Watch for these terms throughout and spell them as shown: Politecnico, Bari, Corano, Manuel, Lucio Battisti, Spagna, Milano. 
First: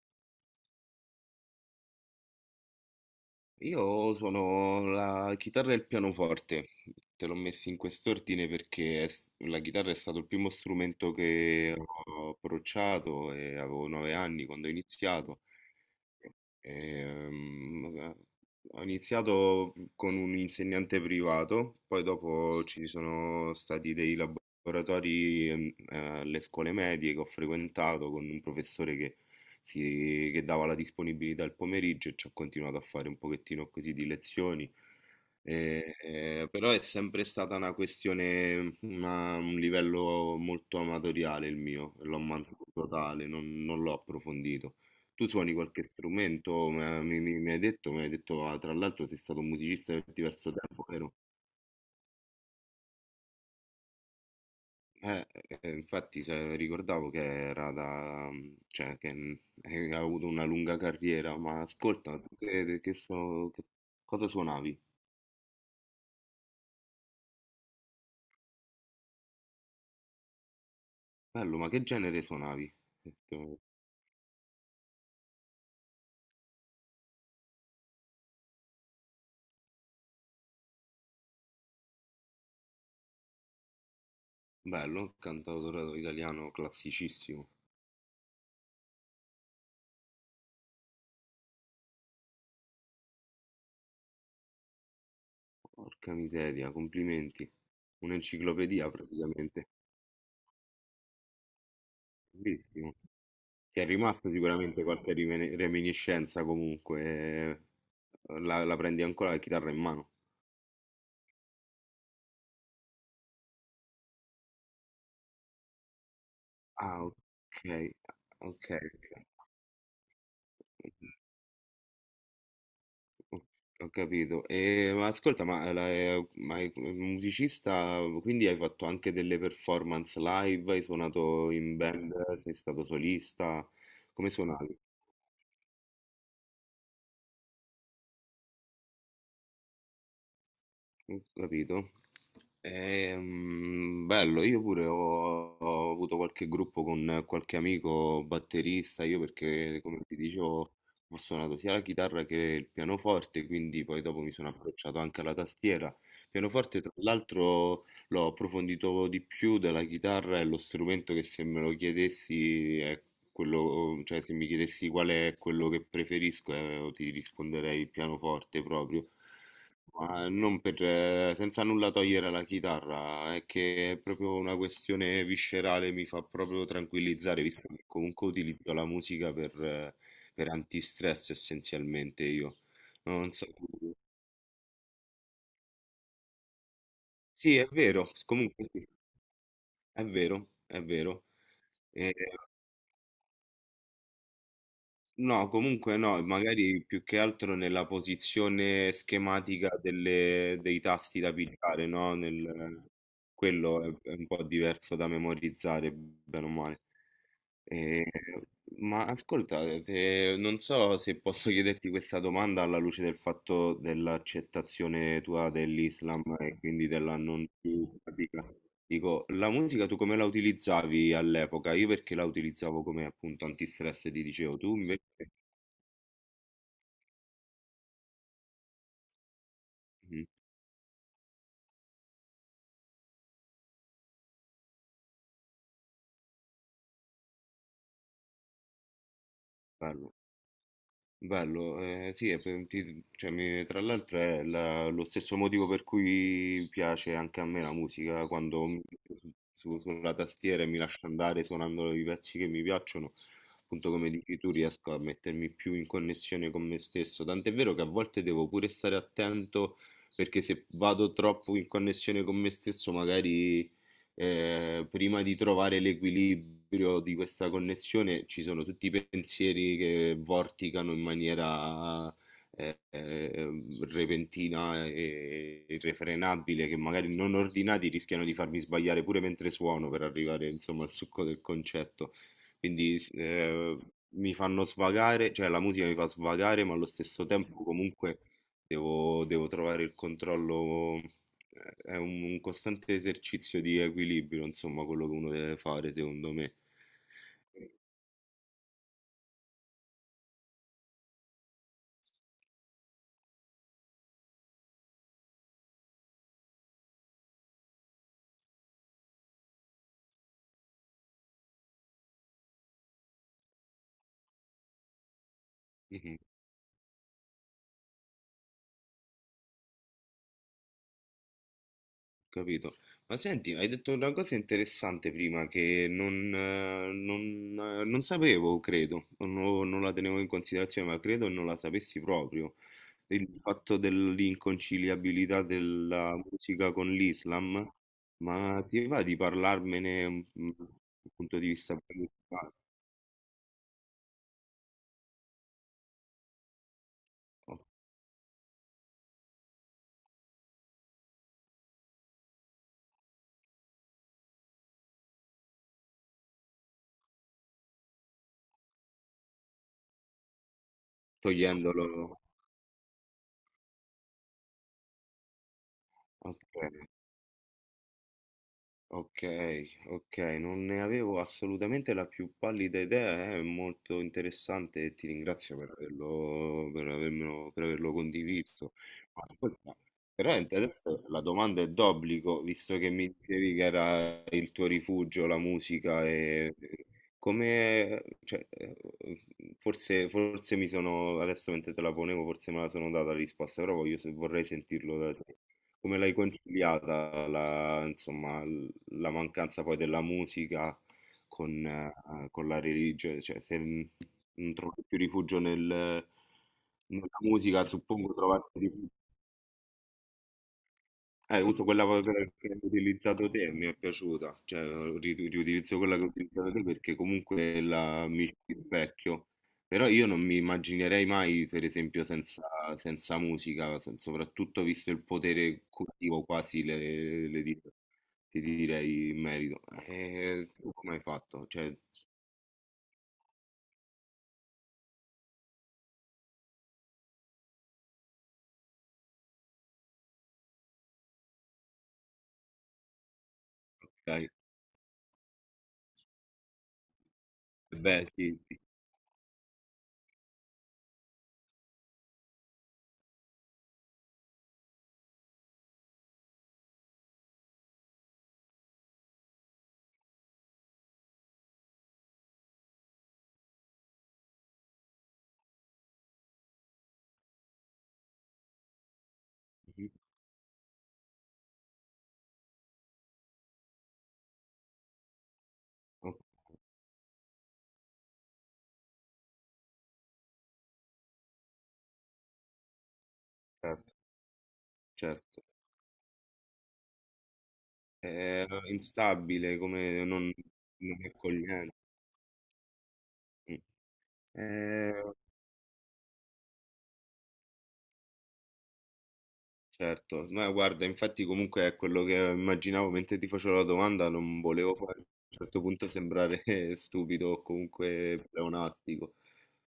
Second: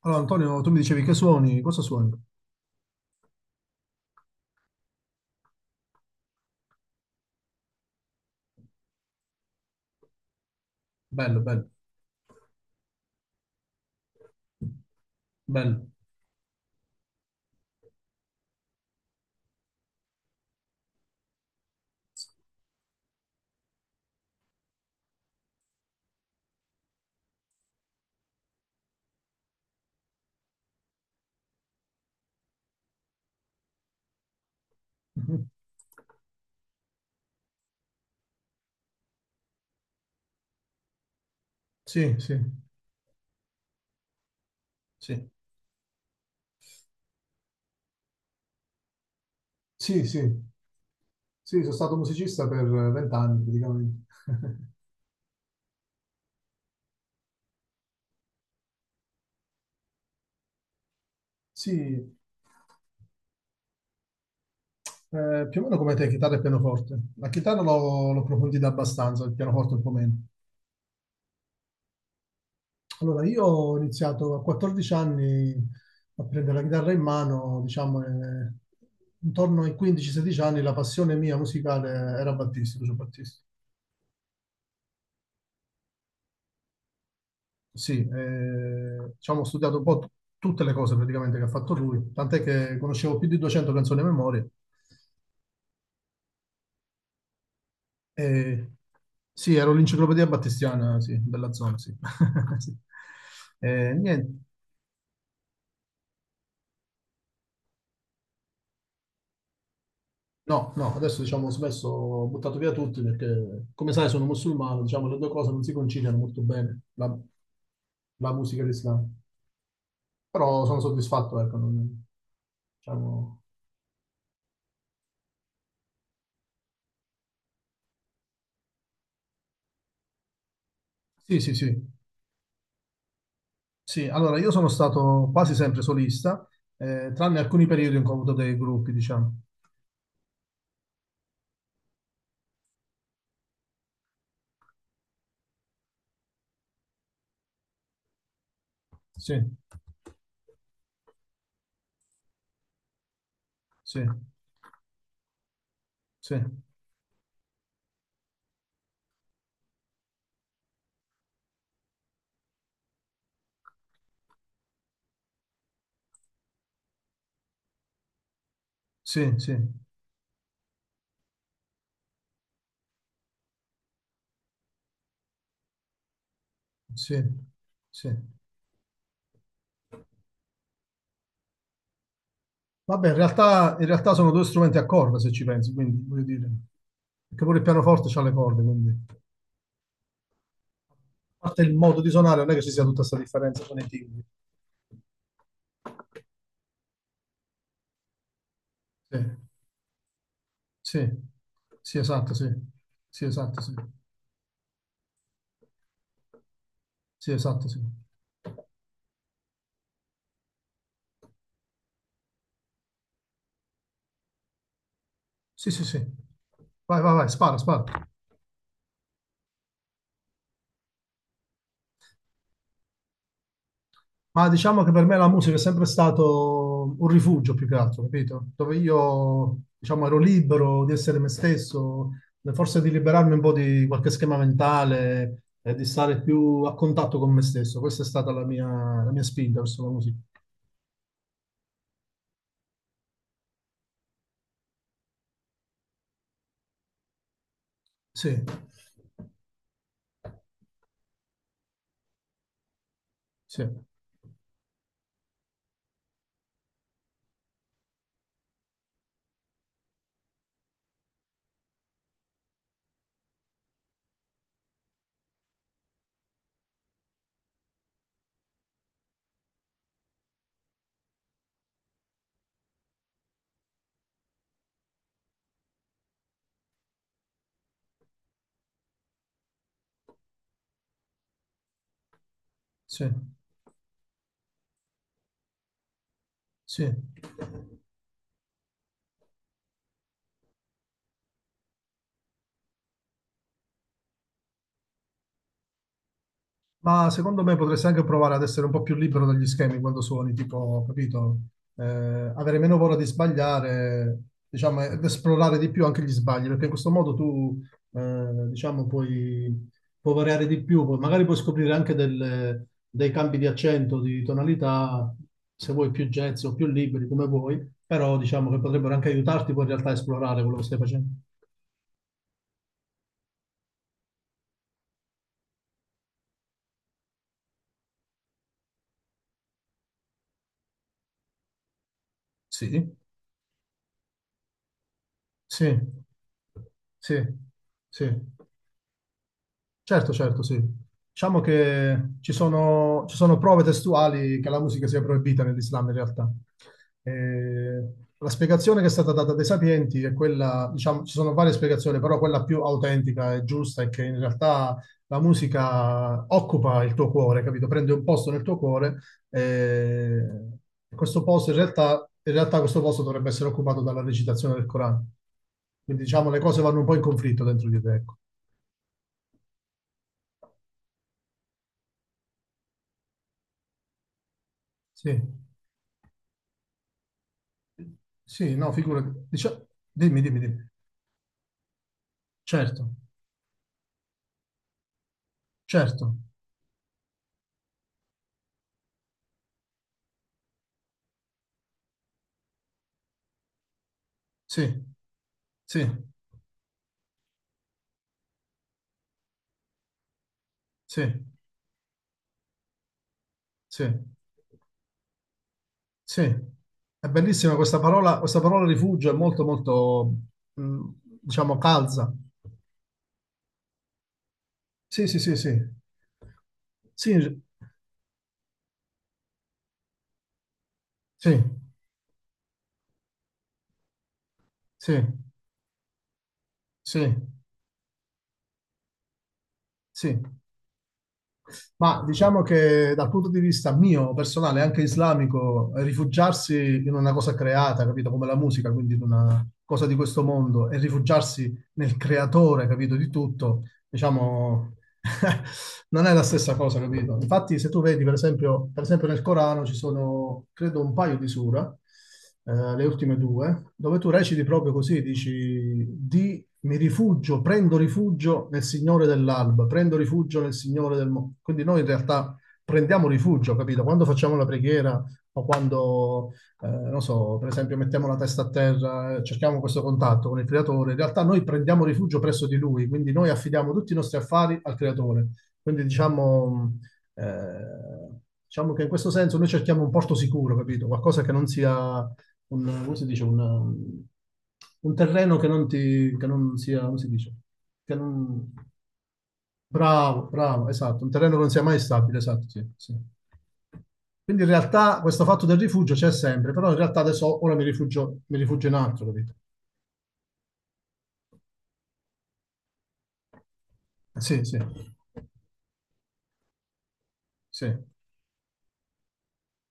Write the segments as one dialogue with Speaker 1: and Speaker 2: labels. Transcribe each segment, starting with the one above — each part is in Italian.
Speaker 1: Allora, Antonio, tu mi dicevi che suoni, cosa suoni?
Speaker 2: Io suono la chitarra e il pianoforte, te l'ho messi in quest'ordine perché la chitarra è stato il primo strumento
Speaker 1: Bello, bello,
Speaker 2: che ho approcciato e avevo 9 anni quando ho iniziato.
Speaker 1: bello.
Speaker 2: Ehm, Ho iniziato con un insegnante privato, poi dopo ci sono stati dei laboratori alle scuole medie che ho frequentato con un professore che, che dava la disponibilità al pomeriggio e ci ho continuato a fare un pochettino così di lezioni.
Speaker 1: Mhm.
Speaker 2: Però è sempre stata una questione, un livello molto amatoriale il mio,
Speaker 1: Sì,
Speaker 2: l'ho
Speaker 1: sì,
Speaker 2: mantenuto tale, non l'ho approfondito. Tu
Speaker 1: sì.
Speaker 2: suoni qualche strumento? Mi hai detto, ah, tra l'altro sei stato un musicista per
Speaker 1: Sì, sì,
Speaker 2: diverso tempo, vero?
Speaker 1: sì, sono stato musicista per 20 anni praticamente.
Speaker 2: Infatti ricordavo che era da, cioè, che hai avuto una lunga carriera. Ma
Speaker 1: Sì,
Speaker 2: ascolta, tu che so, cosa suonavi?
Speaker 1: più o meno come te, chitarra e pianoforte. La chitarra l'ho approfondita abbastanza, il pianoforte un po' meno.
Speaker 2: Bello, ma che genere suonavi? Ho
Speaker 1: Allora, io
Speaker 2: detto,
Speaker 1: ho iniziato a 14 anni a prendere la chitarra in mano, diciamo, intorno ai 15-16 anni la passione mia musicale era Battisti, Lucio Battisti.
Speaker 2: bello, un cantautore italiano classicissimo.
Speaker 1: Sì, diciamo, ho studiato un po' tutte le cose praticamente che ha fatto lui, tant'è che conoscevo più di 200 canzoni a memoria.
Speaker 2: Porca miseria, complimenti.
Speaker 1: E,
Speaker 2: Un'enciclopedia
Speaker 1: sì,
Speaker 2: praticamente.
Speaker 1: ero l'enciclopedia battistiana, sì, della zona, sì. Sì.
Speaker 2: Bellissimo. Ti è
Speaker 1: Eh,
Speaker 2: rimasta
Speaker 1: niente,
Speaker 2: sicuramente qualche reminiscenza comunque, la prendi ancora la chitarra in mano.
Speaker 1: no, no, adesso diciamo ho smesso, ho buttato via tutti perché, come sai, sono musulmano, diciamo, le due cose non si conciliano molto bene,
Speaker 2: Ah,
Speaker 1: la,
Speaker 2: ok,
Speaker 1: la musica e
Speaker 2: ok,
Speaker 1: l'Islam. Però sono soddisfatto, ecco, non-
Speaker 2: ho
Speaker 1: diciamo...
Speaker 2: ho capito. E, ma ascolta, ma, ma è musicista, quindi hai fatto anche delle performance live, hai
Speaker 1: Sì,
Speaker 2: suonato
Speaker 1: sì,
Speaker 2: in
Speaker 1: sì.
Speaker 2: band, sei stato solista,
Speaker 1: Sì,
Speaker 2: come
Speaker 1: allora io sono
Speaker 2: suonavi?
Speaker 1: stato quasi sempre solista, tranne alcuni periodi in cui ho avuto dei gruppi, diciamo.
Speaker 2: Ho capito. Bello, io pure ho avuto qualche gruppo con qualche amico batterista, io
Speaker 1: Sì,
Speaker 2: perché come ti dicevo ho suonato sia la chitarra che il pianoforte, quindi
Speaker 1: sì,
Speaker 2: poi dopo mi sono approcciato anche alla tastiera. Il
Speaker 1: sì,
Speaker 2: pianoforte tra l'altro l'ho approfondito di più della chitarra, è lo strumento che, se me lo chiedessi, è quello. Oh, cioè, se mi chiedessi qual è quello che preferisco, ti risponderei pianoforte proprio.
Speaker 1: sì, sì,
Speaker 2: Ma non per, senza nulla togliere alla chitarra, è che è proprio una questione viscerale, mi fa proprio
Speaker 1: sì,
Speaker 2: tranquillizzare, visto che
Speaker 1: sì.
Speaker 2: comunque utilizzo la musica per antistress essenzialmente io.
Speaker 1: Vabbè,
Speaker 2: No, non so.
Speaker 1: in realtà sono due strumenti a corda, se ci pensi, quindi voglio dire, perché
Speaker 2: Sì,
Speaker 1: pure il
Speaker 2: è vero,
Speaker 1: pianoforte ha le corde,
Speaker 2: comunque sì,
Speaker 1: quindi. A
Speaker 2: è vero, è vero.
Speaker 1: parte il modo di suonare, non è che ci sia tutta questa differenza con i timbri.
Speaker 2: No, comunque no, magari più che altro nella posizione
Speaker 1: Sì,
Speaker 2: schematica dei
Speaker 1: sì,
Speaker 2: tasti da pigiare,
Speaker 1: sì,
Speaker 2: no?
Speaker 1: esatto, sì. Sì, esatto, sì.
Speaker 2: Quello è un po' diverso da memorizzare, bene o male.
Speaker 1: Sì, esatto, sì.
Speaker 2: Eh, ma ascolta, non so se posso chiederti questa domanda alla luce del fatto dell'accettazione tua
Speaker 1: Sì, sì, sì.
Speaker 2: dell'Islam e quindi
Speaker 1: Vai, vai,
Speaker 2: della
Speaker 1: vai,
Speaker 2: non
Speaker 1: spara, spara.
Speaker 2: più pratica. Dico, la musica tu come la utilizzavi all'epoca? Io perché la utilizzavo come appunto antistress, ti
Speaker 1: Ma
Speaker 2: dicevo, tu
Speaker 1: diciamo che
Speaker 2: invece?
Speaker 1: per me la musica è sempre stato un rifugio più che altro, capito? Dove io, diciamo, ero
Speaker 2: Mh,
Speaker 1: libero di essere me stesso, forse di liberarmi un po' di qualche schema mentale e di stare più a contatto con me stesso. Questa è stata la mia spinta verso la
Speaker 2: Bello,
Speaker 1: musica.
Speaker 2: bello, sì, e pe ti cioè mi tra l'altro è la lo stesso motivo per cui piace anche a me la musica,
Speaker 1: Sì,
Speaker 2: quando mi metto su su sulla tastiera e mi lascio andare suonando i pezzi che mi piacciono,
Speaker 1: sì,
Speaker 2: appunto come dici tu riesco a mettermi più in connessione con me stesso, tant'è vero che a volte devo pure stare attento perché se vado troppo in connessione con me stesso magari, prima di trovare l'equilibrio di questa connessione, ci sono tutti i pensieri che vorticano in maniera eh, eh, repentina e irrefrenabile, che magari non ordinati rischiano di farmi sbagliare pure mentre suono per arrivare insomma al succo del concetto. Quindi
Speaker 1: sì,
Speaker 2: mi fanno svagare, cioè la musica mi fa svagare, ma allo
Speaker 1: sì.
Speaker 2: stesso tempo comunque devo trovare il controllo. È un costante esercizio di equilibrio, insomma, quello che uno deve fare, secondo me.
Speaker 1: Ma secondo me potresti anche provare ad essere un po' più libero dagli schemi quando suoni, tipo, capito? Avere meno paura di sbagliare, diciamo, ed esplorare di più anche gli sbagli, perché in questo modo tu, diciamo, puoi variare di più, poi magari puoi scoprire anche dei cambi di accento, di tonalità, se vuoi più
Speaker 2: Mhm.
Speaker 1: jazz o più liberi, come vuoi, però diciamo che potrebbero anche aiutarti poi in realtà a esplorare quello che stai facendo.
Speaker 2: Capito? Ma senti, hai detto una cosa interessante prima che non sapevo, credo, o non la tenevo in considerazione, ma credo non la sapessi proprio.
Speaker 1: Sì,
Speaker 2: Il fatto dell'inconciliabilità
Speaker 1: sì,
Speaker 2: della musica con
Speaker 1: sì,
Speaker 2: l'Islam,
Speaker 1: sì.
Speaker 2: ma ti va di parlarmene
Speaker 1: Certo, certo, sì.
Speaker 2: dal punto
Speaker 1: Diciamo
Speaker 2: di vista
Speaker 1: che
Speaker 2: principale,
Speaker 1: ci sono prove testuali che la musica sia proibita nell'Islam in realtà. Eh, la spiegazione che è stata data dai sapienti è quella, diciamo, ci sono varie spiegazioni, però quella più autentica e giusta è che in realtà la musica occupa il tuo cuore, capito? Prende un posto nel tuo cuore eh, e questo posto
Speaker 2: togliendolo?
Speaker 1: in realtà questo posto dovrebbe essere occupato dalla recitazione del Corano. Quindi diciamo le
Speaker 2: Ok.
Speaker 1: cose vanno un po' in conflitto dentro di te, ecco.
Speaker 2: Okay, okay, non ne avevo assolutamente la più pallida idea, è molto interessante e ti
Speaker 1: Sì.
Speaker 2: ringrazio per averlo
Speaker 1: Sì, no,
Speaker 2: condiviso.
Speaker 1: figurati.
Speaker 2: Ma ascolta,
Speaker 1: Dimmi, dimmi,
Speaker 2: veramente
Speaker 1: dimmi.
Speaker 2: adesso la domanda è d'obbligo, visto
Speaker 1: Certo,
Speaker 2: che mi dicevi che era il tuo rifugio la musica.
Speaker 1: certo.
Speaker 2: Come cioè, forse mi sono adesso mentre te la ponevo forse me la sono data la risposta, però voglio se vorrei
Speaker 1: Sì,
Speaker 2: sentirlo da te.
Speaker 1: sì,
Speaker 2: Come l'hai conciliata la insomma l la mancanza poi della musica
Speaker 1: sì,
Speaker 2: con la religione, cioè se
Speaker 1: sì,
Speaker 2: n- non trovi più rifugio
Speaker 1: sì.
Speaker 2: nella
Speaker 1: È bellissima
Speaker 2: musica,
Speaker 1: questa
Speaker 2: suppongo
Speaker 1: parola, questa
Speaker 2: trovarti
Speaker 1: parola
Speaker 2: rifugio.
Speaker 1: rifugio, è molto, molto, mh,
Speaker 2: Eh,
Speaker 1: diciamo,
Speaker 2: uso quella
Speaker 1: calza.
Speaker 2: che hai utilizzato te, mi è piaciuta, cioè
Speaker 1: Sì, sì, sì, sì.
Speaker 2: riutilizzo quella che ho utilizzato te perché
Speaker 1: Sì,
Speaker 2: comunque la mi rispecchio, però io non mi immaginerei
Speaker 1: sì,
Speaker 2: mai, per esempio, senza, senza musica, soprattutto visto
Speaker 1: sì,
Speaker 2: il potere curativo quasi
Speaker 1: sì,
Speaker 2: ti direi in merito.
Speaker 1: sì.
Speaker 2: E tu come hai fatto? Cioè,
Speaker 1: Ma diciamo che dal punto di vista mio, personale, anche islamico, rifugiarsi in una cosa creata, capito, come la musica, quindi in una cosa di questo mondo, e rifugiarsi nel creatore, capito, di tutto,
Speaker 2: dai,
Speaker 1: diciamo, non è la stessa cosa, capito? Infatti, se tu vedi,
Speaker 2: beh, sì, sì,
Speaker 1: per esempio nel Corano ci sono, credo, un paio di sura, le ultime due, dove tu reciti proprio così, dici, di mi rifugio, prendo rifugio nel Signore dell'alba, prendo rifugio nel Signore del mondo. Quindi noi in realtà prendiamo rifugio, capito? Quando facciamo la preghiera o quando, non so, per esempio mettiamo la testa a terra, cerchiamo questo
Speaker 2: sì.
Speaker 1: contatto con il creatore, in realtà noi prendiamo rifugio presso di lui, quindi noi affidiamo tutti i nostri affari al creatore. Quindi
Speaker 2: Oh,
Speaker 1: diciamo, eh, diciamo che in questo senso noi cerchiamo un porto sicuro, capito? Qualcosa che non sia un, come si dice, un,
Speaker 2: certo,
Speaker 1: un terreno
Speaker 2: certo.
Speaker 1: che non sia, come si dice, che
Speaker 2: È
Speaker 1: non,
Speaker 2: instabile, come
Speaker 1: bravo,
Speaker 2: non,
Speaker 1: bravo,
Speaker 2: non
Speaker 1: esatto,
Speaker 2: è
Speaker 1: un terreno che non sia
Speaker 2: accogliente.
Speaker 1: mai stabile, esatto, sì, sì. Quindi in realtà
Speaker 2: Eh,
Speaker 1: questo fatto del rifugio c'è sempre, però in realtà adesso ora mi rifugio in altro, capito?
Speaker 2: certo, ma guarda, infatti comunque è quello che immaginavo mentre ti facevo la domanda, non
Speaker 1: Sì, sì,
Speaker 2: volevo poi a un certo punto sembrare stupido o
Speaker 1: sì,
Speaker 2: comunque pleonastico,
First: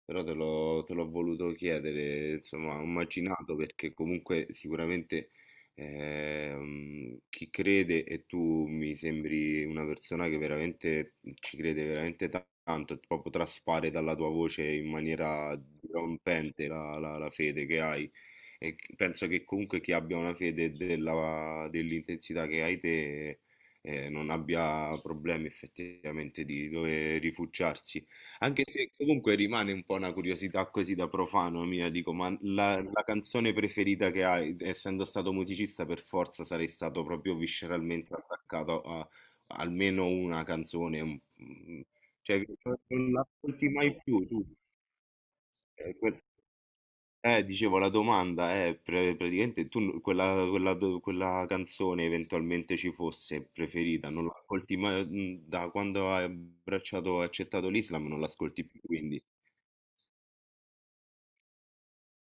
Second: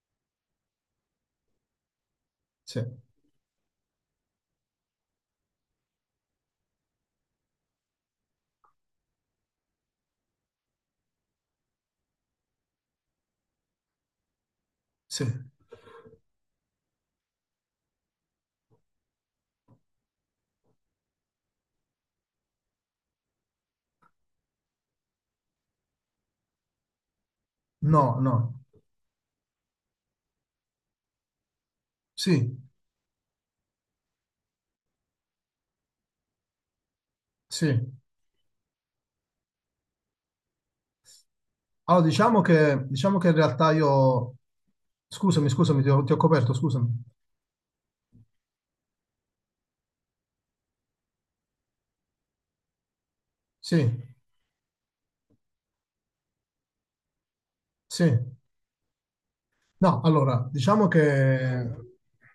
Speaker 2: però te l'ho voluto chiedere, insomma,
Speaker 1: sì,
Speaker 2: ho immaginato perché comunque sicuramente chi crede, e tu mi sembri una persona che veramente ci crede veramente tanto, proprio traspare dalla tua voce in
Speaker 1: sì.
Speaker 2: maniera dirompente la fede che hai. E penso che comunque chi abbia una fede dell'intensità che hai te non abbia problemi effettivamente di dove
Speaker 1: No,
Speaker 2: rifugiarsi.
Speaker 1: no,
Speaker 2: Anche se comunque rimane un po' una curiosità così da profano mia, dico, ma
Speaker 1: sì,
Speaker 2: la canzone preferita che hai, essendo stato musicista, per forza sarei stato proprio
Speaker 1: sì.
Speaker 2: visceralmente attaccato a almeno una canzone,
Speaker 1: Allora diciamo
Speaker 2: cioè
Speaker 1: che,
Speaker 2: non
Speaker 1: diciamo che in
Speaker 2: l'ascolti
Speaker 1: realtà
Speaker 2: mai più
Speaker 1: io...
Speaker 2: tu.
Speaker 1: Scusami, scusami, ti
Speaker 2: Eh,
Speaker 1: ho, ti ho
Speaker 2: que-
Speaker 1: coperto, scusami.
Speaker 2: Dicevo, la domanda è praticamente tu quella, quella canzone, eventualmente ci fosse
Speaker 1: Sì,
Speaker 2: preferita, non l'ascolti mai, da quando hai abbracciato e accettato
Speaker 1: sì.
Speaker 2: l'Islam, non l'ascolti più, quindi
Speaker 1: No, allora, diciamo che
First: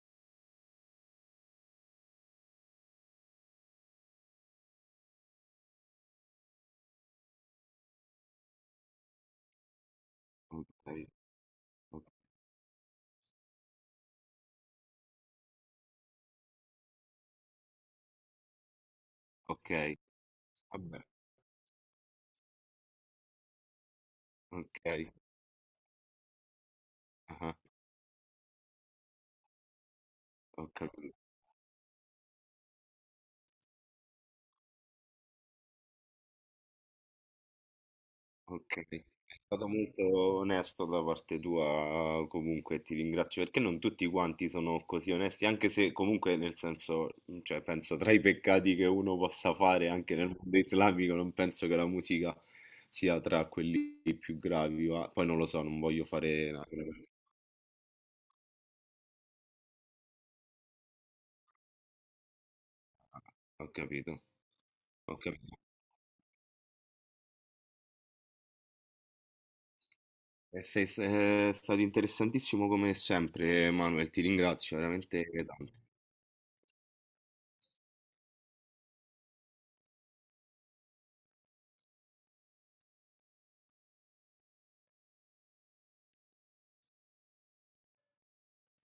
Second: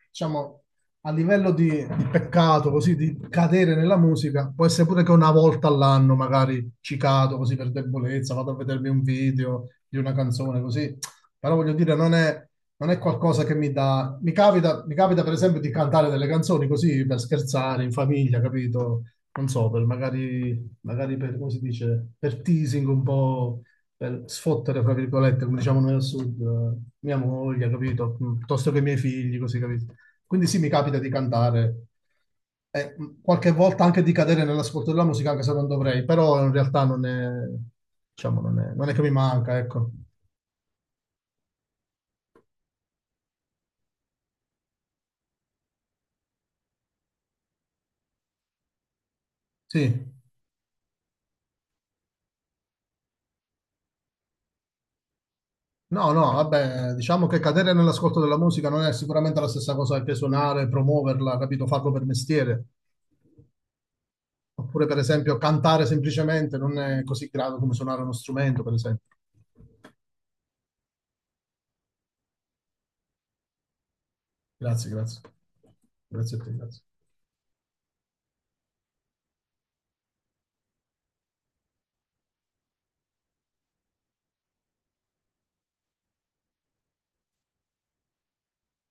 Speaker 1: diciamo, a livello di peccato, così di cadere nella musica, può essere pure che una volta all'anno magari ci cado così per debolezza, vado a vedermi un video di una canzone
Speaker 2: ok,
Speaker 1: così, però voglio dire,
Speaker 2: ok,
Speaker 1: non è qualcosa che mi dà... Mi capita per esempio di cantare delle canzoni così per scherzare in famiglia, capito? Non so, per
Speaker 2: ok,
Speaker 1: magari,
Speaker 2: vabbè,
Speaker 1: magari per, come si dice, per teasing un po' per
Speaker 2: ok,
Speaker 1: sfottere, fra virgolette, come diciamo noi al sud, mia
Speaker 2: ah,
Speaker 1: moglie, capito? Piuttosto che i miei figli, così, capito? Quindi sì,
Speaker 2: ho
Speaker 1: mi capita di
Speaker 2: capito.
Speaker 1: cantare e qualche volta anche di cadere nell'ascolto della musica, anche se non dovrei, però in realtà non è, diciamo, non è,
Speaker 2: Ok,
Speaker 1: non è che
Speaker 2: è
Speaker 1: mi manca,
Speaker 2: stato
Speaker 1: ecco.
Speaker 2: molto onesto da parte tua, comunque ti ringrazio perché non tutti quanti sono così onesti, anche se comunque nel senso, cioè penso tra i peccati che uno possa fare
Speaker 1: Sì.
Speaker 2: anche nel mondo islamico, non penso che la musica sia tra quelli più gravi, ma poi non lo so, non voglio
Speaker 1: No, no,
Speaker 2: fare...
Speaker 1: vabbè, diciamo che cadere nell'ascolto della musica non è sicuramente la stessa cosa che suonare, promuoverla, capito? Farlo per mestiere.
Speaker 2: Ho capito,
Speaker 1: Oppure, per
Speaker 2: ho
Speaker 1: esempio,
Speaker 2: capito.
Speaker 1: cantare semplicemente non è così grave come suonare uno strumento, per esempio.
Speaker 2: E è stato interessantissimo come sempre, Manuel, ti ringrazio
Speaker 1: Grazie, grazie.
Speaker 2: veramente tanto.
Speaker 1: Grazie a te, grazie.